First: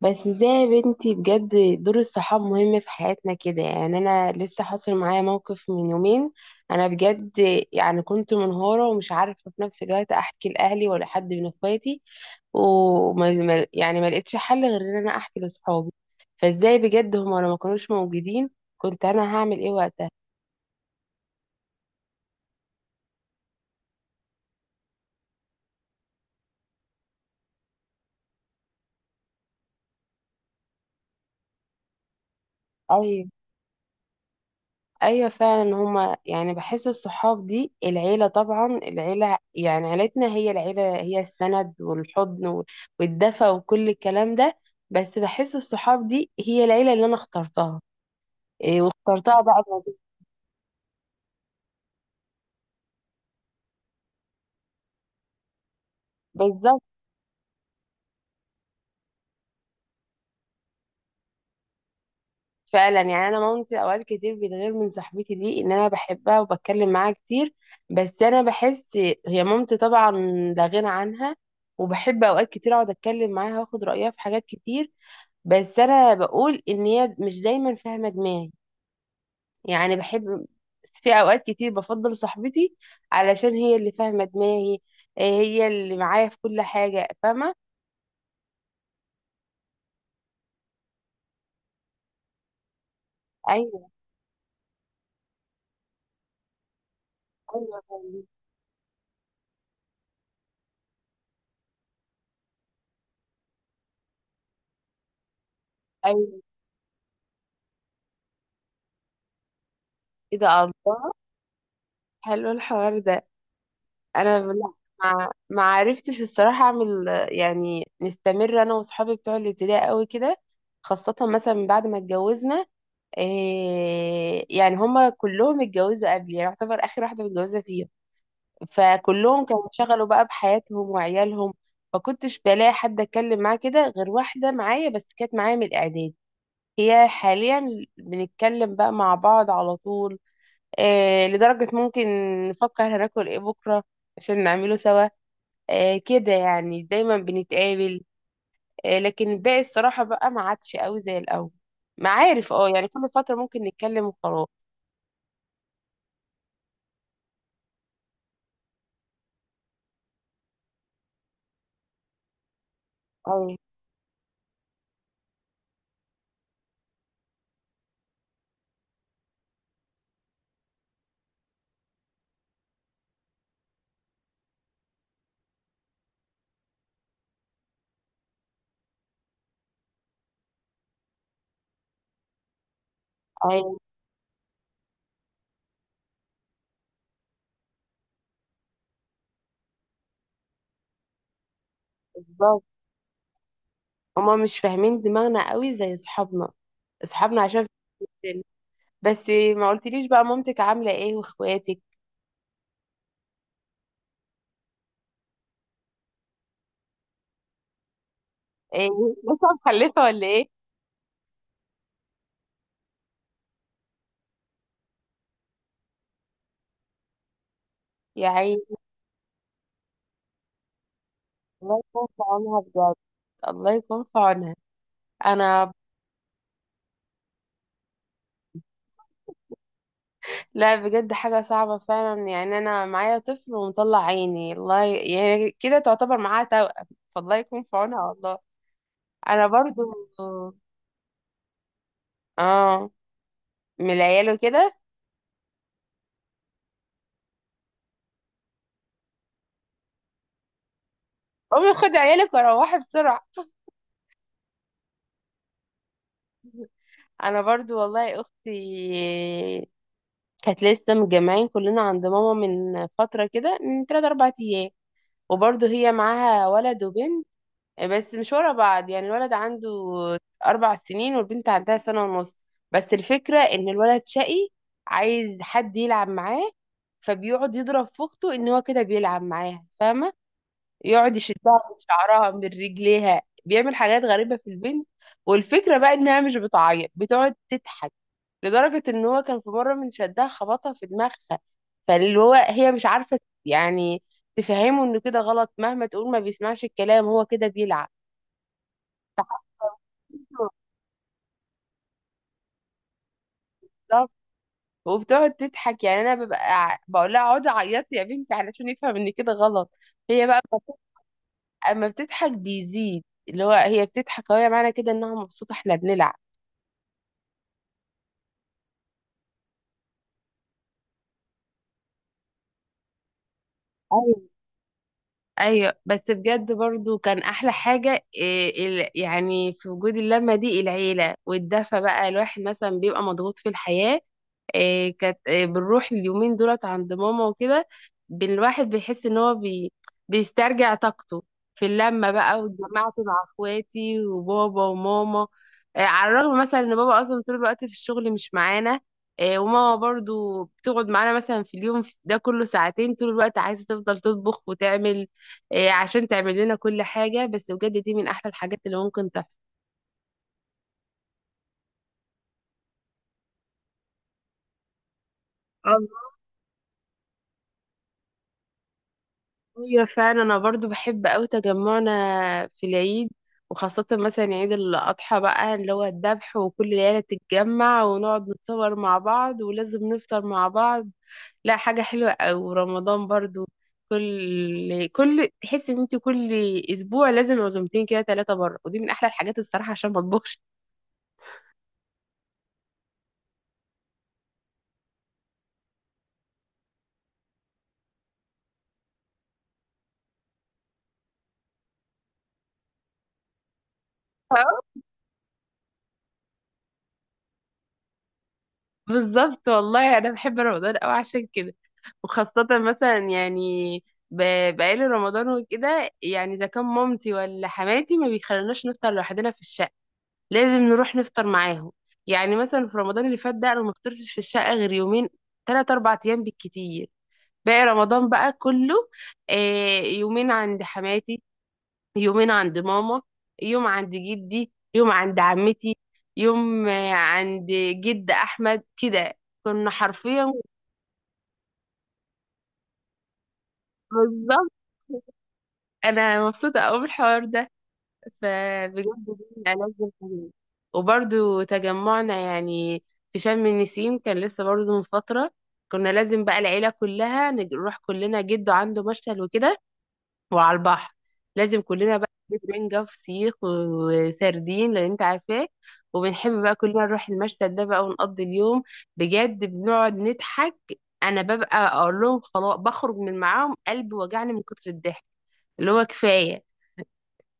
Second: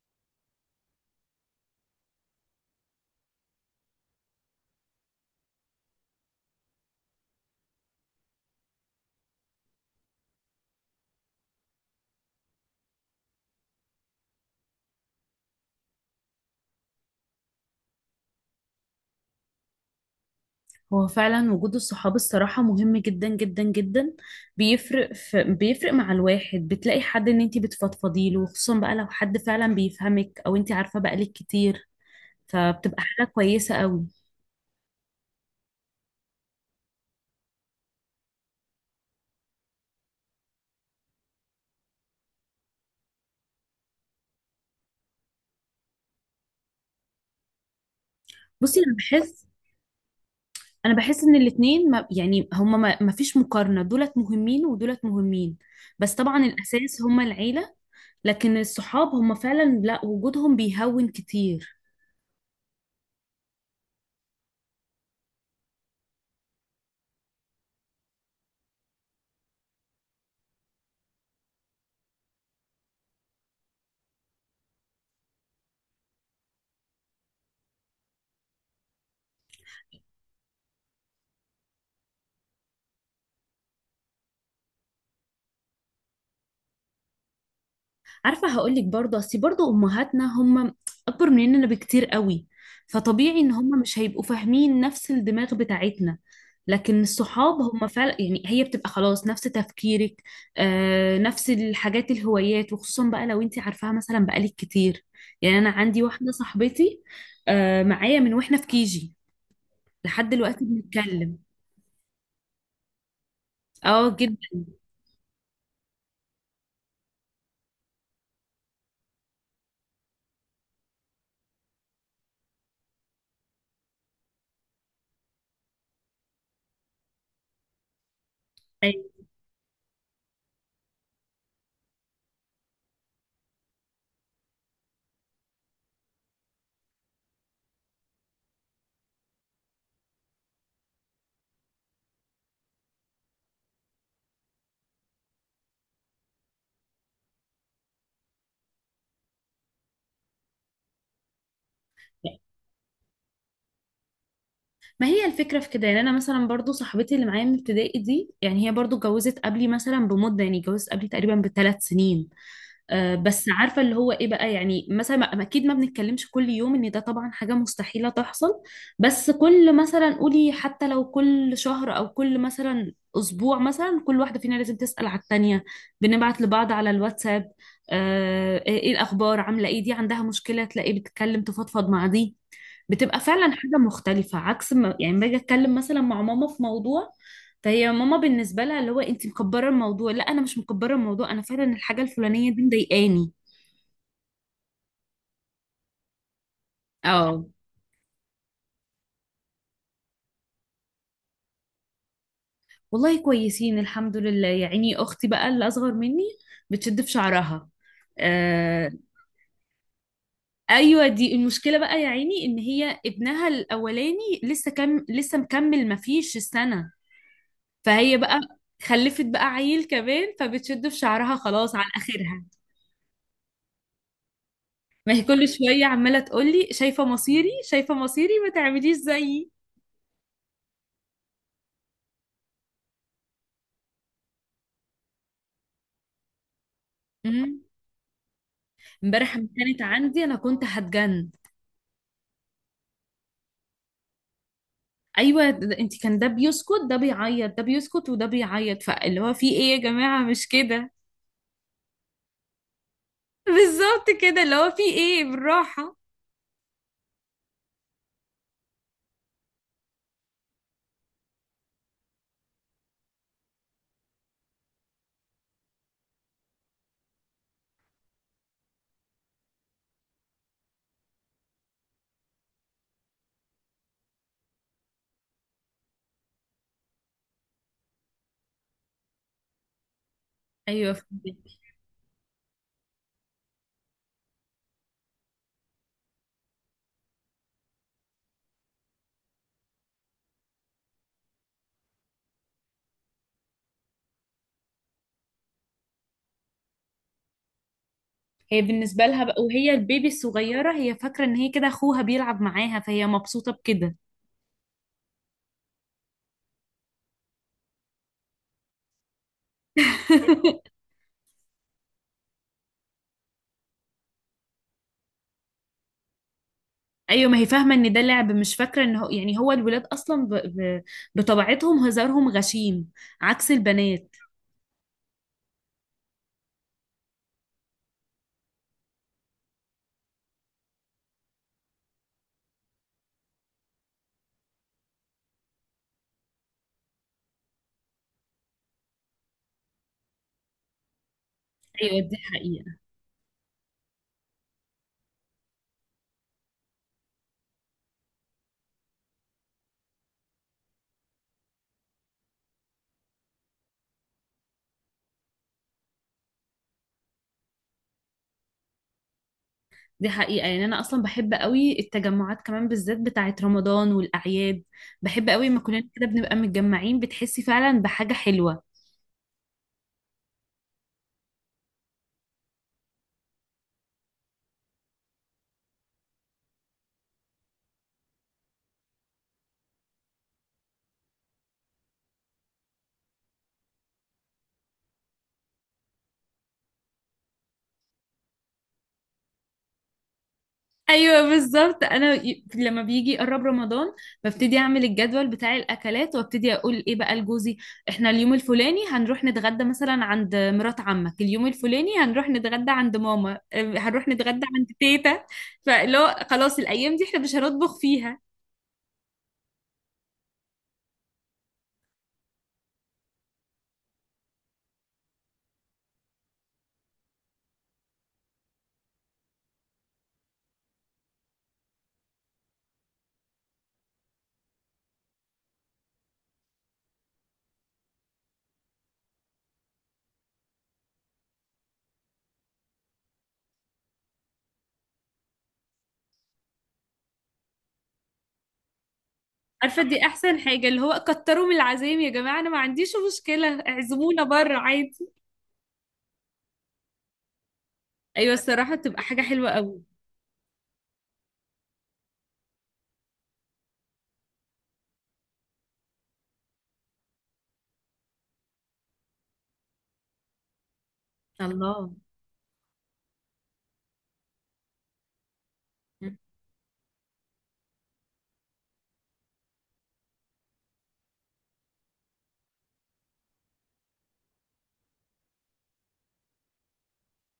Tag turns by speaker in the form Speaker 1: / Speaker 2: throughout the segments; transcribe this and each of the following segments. Speaker 1: بس ازاي يا بنتي بجد. دور الصحاب مهم في حياتنا كده، يعني انا لسه حاصل معايا موقف من يومين. انا بجد يعني كنت منهارة ومش عارفة في نفس الوقت احكي لاهلي ولا حد من اخواتي، وما ما- يعني ما لقيتش حل غير ان انا احكي لاصحابي. فازاي بجد هما لو ما كانوش موجودين، كنت انا هعمل ايه وقتها؟
Speaker 2: هو فعلا وجود الصحاب الصراحة مهم جدا جدا جدا. بيفرق مع الواحد، بتلاقي حد ان انتي بتفضفضي له، خصوصا بقى لو حد فعلا بيفهمك او انتي عارفة بقالك كتير، فبتبقى حاجة
Speaker 1: أيوة.
Speaker 2: كويسة قوي.
Speaker 1: ايوه فعلا هما، يعني بحس الصحاب دي العيله، طبعا العيله يعني عيلتنا هي العيله، هي السند والحضن والدفى وكل الكلام ده. بس بحس الصحاب دي هي العيله اللي انا اخترتها.
Speaker 2: بصي،
Speaker 1: إيه،
Speaker 2: انا
Speaker 1: واخترتها
Speaker 2: بحس
Speaker 1: بقى
Speaker 2: انا بحس ان الاتنين، ما يعني هما، ما فيش مقارنة، دولت مهمين ودولت مهمين. بس طبعا
Speaker 1: بالظبط.
Speaker 2: الاساس هما العيلة، لكن الصحاب هما فعلا، لا، وجودهم بيهون كتير.
Speaker 1: فعلا يعني انا مامتي اوقات كتير بتغير من صاحبتي دي، ان انا بحبها وبتكلم معاها كتير. بس انا بحس، هي مامتي طبعا لا غنى عنها، وبحب اوقات كتير اقعد اتكلم معاها واخد رايها في حاجات كتير. بس انا بقول ان هي مش دايما فاهمه دماغي. يعني بحب في اوقات كتير بفضل صاحبتي علشان هي اللي فاهمه دماغي. إيه، هي اللي معايا في كل حاجه، فاهمه.
Speaker 2: عارفة هقولك برضه، أصل برضه أمهاتنا هم أكبر مننا بكتير قوي، فطبيعي إن هم
Speaker 1: ايوه،
Speaker 2: مش هيبقوا فاهمين نفس الدماغ بتاعتنا. لكن الصحاب
Speaker 1: ايوه
Speaker 2: هم فعلا
Speaker 1: فاهمة.
Speaker 2: يعني هي بتبقى خلاص نفس تفكيرك، آه، نفس الحاجات، الهوايات، وخصوصا بقى لو انت عارفاها مثلا بقالك كتير. يعني أنا عندي واحدة
Speaker 1: ايوه
Speaker 2: صاحبتي، آه، معايا من واحنا في كيجي لحد
Speaker 1: كده،
Speaker 2: دلوقتي
Speaker 1: الله.
Speaker 2: بنتكلم.
Speaker 1: حلو الحوار ده.
Speaker 2: اه،
Speaker 1: انا لا، ما عرفتش الصراحه اعمل يعني نستمر انا واصحابي بتوع الابتدائي قوي كده، خاصه مثلا من بعد ما اتجوزنا. إيه، يعني هما كلهم اتجوزوا قبلي، يعني يعتبر اخر واحده متجوزه فيهم.
Speaker 2: جدا.
Speaker 1: فكلهم كانوا انشغلوا بقى بحياتهم وعيالهم، فكنتش بلاقي حد اتكلم معاه كده غير واحده معايا بس كانت معايا من الاعداد. هي حاليا بنتكلم بقى مع بعض على طول. آه، لدرجه ممكن نفكر هناكل ايه بكره عشان نعمله سوا. آه، كده يعني دايما بنتقابل. آه، لكن الباقي الصراحه بقى ما عادش قوي زي الاول. معارف، اه يعني كل فتره ممكن نتكلم وخلاص.
Speaker 2: ما هي الفكرة في كده، يعني أنا مثلا برضو صاحبتي اللي معايا من ابتدائي دي، يعني هي برضو اتجوزت قبلي مثلا بمدة، يعني اتجوزت قبلي تقريبا بـ3 سنين. آه، بس
Speaker 1: ايوه.
Speaker 2: عارفة اللي هو ايه بقى، يعني مثلا اكيد ما بنتكلمش كل يوم، ان ده طبعا حاجة مستحيلة تحصل. بس كل مثلا قولي حتى لو كل شهر او كل مثلا اسبوع، مثلا كل واحدة فينا لازم تسأل على التانية. بنبعت لبعض على الواتساب، آه، ايه الاخبار، عاملة ايه، دي عندها مشكلة تلاقي بتتكلم تفضفض مع دي. بتبقى فعلا
Speaker 1: ايوه
Speaker 2: حاجة مختلفة عكس ما يعني باجي اتكلم مثلا مع ماما في موضوع، فهي ماما بالنسبه لها اللي هو انت مكبره الموضوع، لا انا مش مكبره الموضوع، انا فعلا الحاجه الفلانيه دي
Speaker 1: بالظبط،
Speaker 2: مضايقاني.
Speaker 1: هما مش فاهمين دماغنا قوي زي اصحابنا، اصحابنا
Speaker 2: اه،
Speaker 1: عشان. بس ما قلتليش بقى مامتك عاملة ايه واخواتك؟
Speaker 2: والله كويسين الحمد لله. يا عيني اختي بقى اللي اصغر مني بتشد في شعرها.
Speaker 1: ايه،
Speaker 2: آه.
Speaker 1: لسه مخلفة ولا ايه؟
Speaker 2: ايوه دي المشكله بقى يا عيني، ان هي ابنها الاولاني لسه مكمل ما فيش السنه، فهي
Speaker 1: يا
Speaker 2: بقى
Speaker 1: عيني.
Speaker 2: خلفت بقى عيل كمان، فبتشد في شعرها خلاص
Speaker 1: الله
Speaker 2: عن
Speaker 1: يكون في
Speaker 2: اخرها.
Speaker 1: عونها بجد، الله يكون في عونها.
Speaker 2: ما هي كل
Speaker 1: انا
Speaker 2: شويه عماله تقول لي شايفه مصيري شايفه مصيري، ما تعمليش زيي.
Speaker 1: لا، بجد حاجة صعبة فعلا، يعني انا معايا طفل ومطلع عيني، يعني كده تعتبر معاها توأم، فالله يكون في عونها والله.
Speaker 2: امبارح
Speaker 1: انا
Speaker 2: لما كانت
Speaker 1: برضو،
Speaker 2: عندي انا كنت هتجن.
Speaker 1: اه، من العيال وكده.
Speaker 2: ايوه، انت كان ده بيسكت ده بيعيط ده بيسكت وده بيعيط، فاللي هو في ايه يا جماعه، مش كده؟
Speaker 1: امي، خدي عيالك وروحي بسرعة.
Speaker 2: بالظبط كده، اللي هو في ايه بالراحه.
Speaker 1: انا برضو والله اختي، كانت لسه متجمعين كلنا عند ماما من فترة كده من تلات أربع أيام، وبرضه هي معاها ولد وبنت بس مش ورا بعض. يعني الولد عنده أربع سنين والبنت عندها سنة ونص. بس الفكرة إن الولد شقي، عايز حد يلعب معاه، فبيقعد يضرب في أخته، إن هو كده بيلعب معاها، فاهمة؟
Speaker 2: ايوه
Speaker 1: يقعد يشدها
Speaker 2: فهمتك.
Speaker 1: من شعرها من رجليها، بيعمل حاجات غريبة في البنت. والفكرة بقى انها مش بتعيط، بتقعد تضحك، لدرجة ان هو كان في مرة من شدها خبطها في دماغها. فاللي هو هي مش عارفة يعني تفهمه انه كده غلط. مهما تقول ما بيسمعش الكلام، هو كده بيلعب.
Speaker 2: هي بالنسبه لها بقى وهي البيبي الصغيره، هي فاكره ان هي كده اخوها بيلعب معاها، فهي مبسوطه بكده.
Speaker 1: بالظبط. وبتقعد تضحك، يعني انا ببقى بقول لها اقعدي عيطي يا بنتي علشان يفهم ان كده غلط. هي بقى اما بتضحك بيزيد، اللي هو هي بتضحك، اهو معنى كده انها مبسوطه احنا بنلعب.
Speaker 2: ايوه، ما هي فاهمه ان ده لعب، مش فاكره ان هو يعني هو الولاد اصلا بطبيعتهم هزارهم غشيم عكس البنات.
Speaker 1: ايوه بس بجد برضو كان احلى حاجه إيه يعني في وجود اللمه دي، العيله والدفى بقى، الواحد مثلا بيبقى مضغوط في الحياه. إيه كانت إيه، بنروح اليومين دولت عند ماما وكده، الواحد بيحس ان هو بيسترجع طاقته في
Speaker 2: ايوه
Speaker 1: اللمة
Speaker 2: دي
Speaker 1: بقى،
Speaker 2: حقيقه.
Speaker 1: واتجمعت مع اخواتي وبابا وماما. إيه، على الرغم مثلا ان بابا اصلا طول الوقت في الشغل مش معانا. إيه، وماما برضو بتقعد معانا مثلا في اليوم ده كله ساعتين، طول الوقت عايزة تفضل تطبخ وتعمل. إيه عشان تعمل لنا كل حاجة. بس بجد دي من احلى الحاجات اللي ممكن تحصل.
Speaker 2: دي حقيقة، يعني أنا أصلا بحب قوي التجمعات، كمان بالذات بتاعة رمضان والأعياد. بحب قوي ما كلنا كده بنبقى متجمعين، بتحسي فعلا بحاجة حلوة.
Speaker 1: ايوه فعلا، انا برضو بحب قوي تجمعنا في العيد، وخاصة مثلا عيد الأضحى بقى اللي هو الذبح، وكل العيلة تتجمع ونقعد نتصور مع بعض ولازم نفطر مع بعض. لا حاجة حلوة أوي. ورمضان برضو، كل تحس ان انت كل اسبوع لازم عزومتين كده، ثلاثة بره، ودي من احلى الحاجات الصراحة عشان ما اطبخش.
Speaker 2: أيوة بالظبط، أنا لما بيجي يقرب رمضان ببتدي أعمل الجدول بتاع الأكلات وأبتدي أقول إيه بقى لجوزي. إحنا اليوم الفلاني هنروح نتغدى مثلا عند مرات عمك، اليوم الفلاني هنروح نتغدى عند ماما، هنروح نتغدى عند تيتا. فاللي هو خلاص الأيام دي إحنا مش هنطبخ فيها.
Speaker 1: بالظبط، والله انا بحب رمضان قوي عشان كده. وخاصة مثلا يعني بقالي رمضان وكده يعني، اذا كان مامتي ولا حماتي ما بيخلوناش نفطر لوحدنا في الشقة، لازم نروح نفطر معاهم. يعني مثلا في رمضان اللي فات ده انا ما فطرتش في الشقة غير يومين، تلات اربع ايام بالكتير. باقي رمضان بقى كله، آه، يومين عند حماتي، يومين عند ماما، يوم عند جدي، يوم عند عمتي، يوم عند جد احمد كده، كنا
Speaker 2: عارفه دي
Speaker 1: حرفيا.
Speaker 2: احسن حاجه، اللي هو كتروا من العزايم يا جماعه، انا ما عنديش مشكله اعزمونا
Speaker 1: بالظبط.
Speaker 2: بره عادي.
Speaker 1: انا مبسوطه قوي بالحوار ده.
Speaker 2: ايوه الصراحه
Speaker 1: فبجد
Speaker 2: بتبقى حاجه
Speaker 1: دي
Speaker 2: حلوه
Speaker 1: ألذ
Speaker 2: قوي.
Speaker 1: الحاجات. وبرضو تجمعنا يعني في شم النسيم كان لسه برضو من فتره، كنا لازم بقى العيله كلها نروح كلنا جده، عنده مشتل وكده، وعلى البحر. لازم
Speaker 2: الله.
Speaker 1: كلنا بقى نجيب رنجة وفسيخ وسردين، لان انت عارفاه. وبنحب بقى كلنا نروح المشهد ده بقى ونقضي اليوم. بجد بنقعد نضحك، انا ببقى اقول لهم خلاص بخرج من معاهم، قلبي وجعني من كتر الضحك، اللي هو كفاية.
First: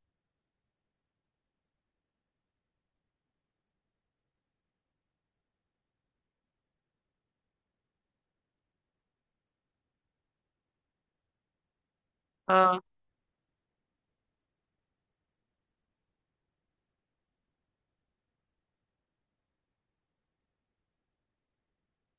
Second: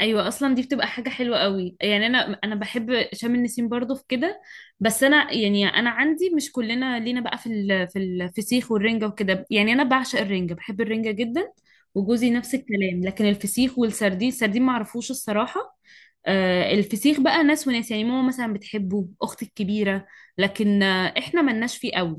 Speaker 2: ايوه اصلا دي بتبقى حاجه حلوه قوي، يعني انا بحب شم النسيم برضو في كده. بس انا يعني انا عندي، مش كلنا لينا بقى في الفسيخ والرنجه وكده، يعني انا بعشق الرنجه، بحب الرنجه جدا. وجوزي نفس
Speaker 1: اه.
Speaker 2: الكلام، لكن الفسيخ والسردين، السردين ما اعرفوش الصراحه. الفسيخ بقى ناس وناس، يعني ماما مثلا بتحبه، اختي الكبيره، لكن احنا ملناش فيه قوي.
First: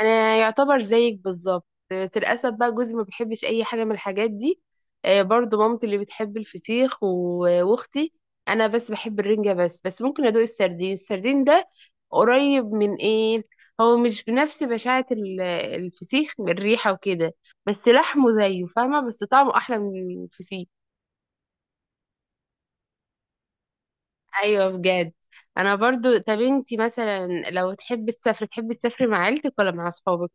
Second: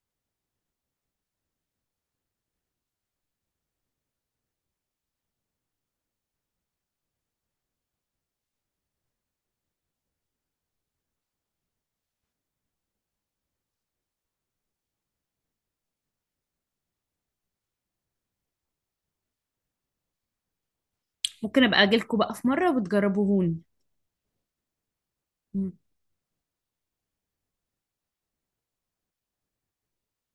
Speaker 1: انا يعتبر زيك بالظبط، بس للاسف بقى جوزي ما بيحبش اي حاجه من الحاجات دي. آه، برضو مامتي اللي بتحب الفسيخ واختي. انا بس بحب الرنجه بس ممكن ادوق السردين. السردين ده قريب من ايه، هو مش بنفس بشاعه الفسيخ من الريحه وكده. بس لحمه زيه، فاهمه؟ بس طعمه احلى من الفسيخ.
Speaker 2: ممكن ابقى اجيلكوا بقى في مره وتجربوهوني.
Speaker 1: ايوه بجد.
Speaker 2: مم.
Speaker 1: انا برضو، طب انتي مثلا لو تحبي تسافري، تحبي تسافري مع عيلتك ولا مع اصحابك؟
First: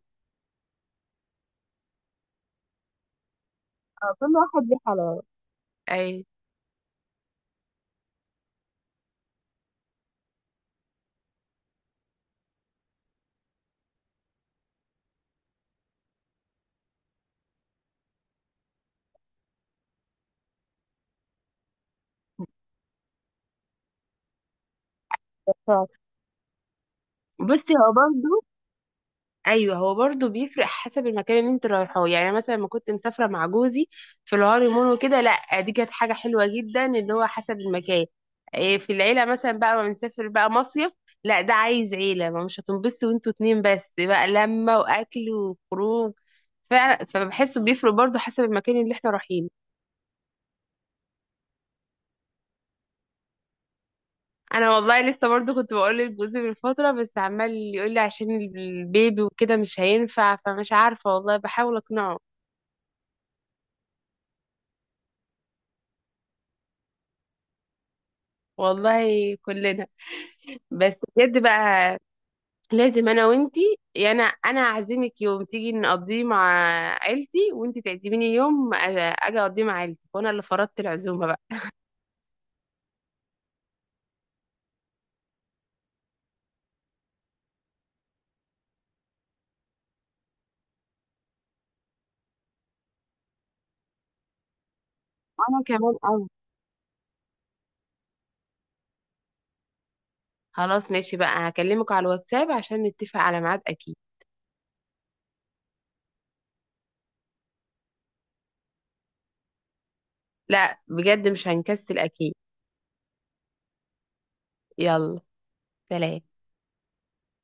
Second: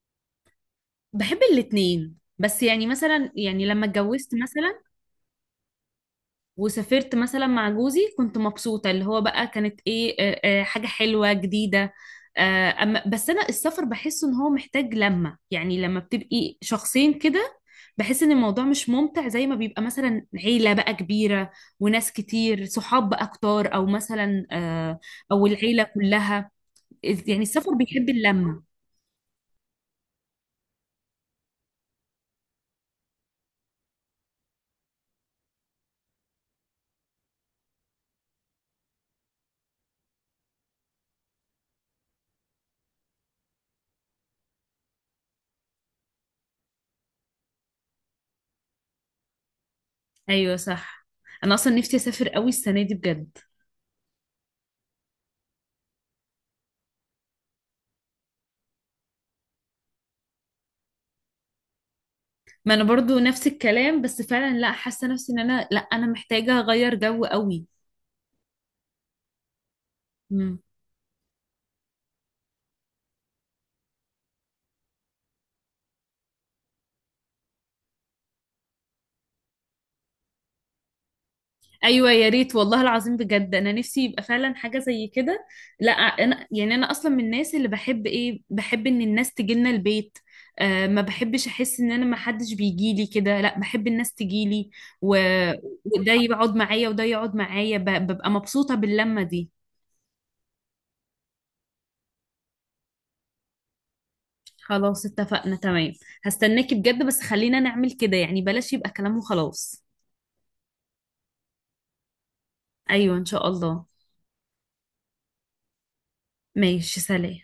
Speaker 2: بحب الاتنين، بس يعني مثلا، يعني لما
Speaker 1: اه
Speaker 2: اتجوزت
Speaker 1: كل واحد ليه
Speaker 2: مثلا
Speaker 1: حلاوة. اي.
Speaker 2: وسافرت مثلا مع جوزي، كنت مبسوطة، اللي هو بقى كانت ايه، حاجة حلوة جديدة. أما بس أنا السفر بحس إن هو محتاج لمة، يعني لما بتبقي شخصين كده بحس إن الموضوع مش ممتع زي ما بيبقى مثلا عيلة بقى كبيرة، وناس كتير صحاب بقى كتار، أو مثلا، أو العيلة كلها. يعني السفر
Speaker 1: بصي هو
Speaker 2: بيحب
Speaker 1: برضو،
Speaker 2: اللمة.
Speaker 1: ايوه هو برضو بيفرق حسب المكان اللي انت رايحاه. يعني أنا مثلا لما كنت مسافره مع جوزي في الهانيمون وكده، لا دي كانت حاجه حلوه جدا، اللي هو حسب المكان. إيه، في العيله مثلا بقى ما بنسافر بقى مصيف، لا ده عايز عيله، ما مش هتنبسطوا وانتوا اتنين بس بقى، لمه واكل وخروج. فعلا، فبحسه بيفرق برضو حسب المكان اللي احنا رايحينه.
Speaker 2: أيوة صح، أنا أصلا نفسي أسافر قوي السنة دي بجد.
Speaker 1: انا والله لسه برضو كنت بقول لجوزي من فتره، بس عمال يقول لي عشان البيبي وكده مش هينفع، فمش عارفه والله، بحاول اقنعه.
Speaker 2: ما انا برضو نفس الكلام، بس فعلا لا، حاسه نفسي ان انا، لا، انا محتاجه اغير جو قوي.
Speaker 1: والله كلنا.
Speaker 2: مم.
Speaker 1: بس بجد بقى لازم انا وانتي، يا انا اعزمك يوم تيجي نقضيه مع عيلتي، وانتي تعزميني يوم اجي اقضيه مع عيلتي، وانا اللي فرضت العزومه بقى.
Speaker 2: ايوه يا ريت والله العظيم، بجد انا نفسي يبقى فعلا حاجه زي كده. لا انا يعني انا اصلا من الناس اللي بحب، بحب ان الناس تجيلنا البيت. آه، ما بحبش احس ان انا ما حدش بيجي لي كده، لا، بحب الناس تجيلي و...
Speaker 1: وانا كمان
Speaker 2: وده
Speaker 1: قوي.
Speaker 2: يقعد معايا وده يقعد معايا، ببقى مبسوطه باللمه دي.
Speaker 1: خلاص ماشي بقى، هكلمك على الواتساب عشان نتفق على ميعاد اكيد.
Speaker 2: خلاص اتفقنا، تمام، هستناكي بجد، بس خلينا نعمل كده يعني، بلاش يبقى كلام وخلاص.
Speaker 1: لا بجد مش هنكسل اكيد.
Speaker 2: ايوه ان شاء الله.
Speaker 1: يلا، سلام.
Speaker 2: ماشي، سلام.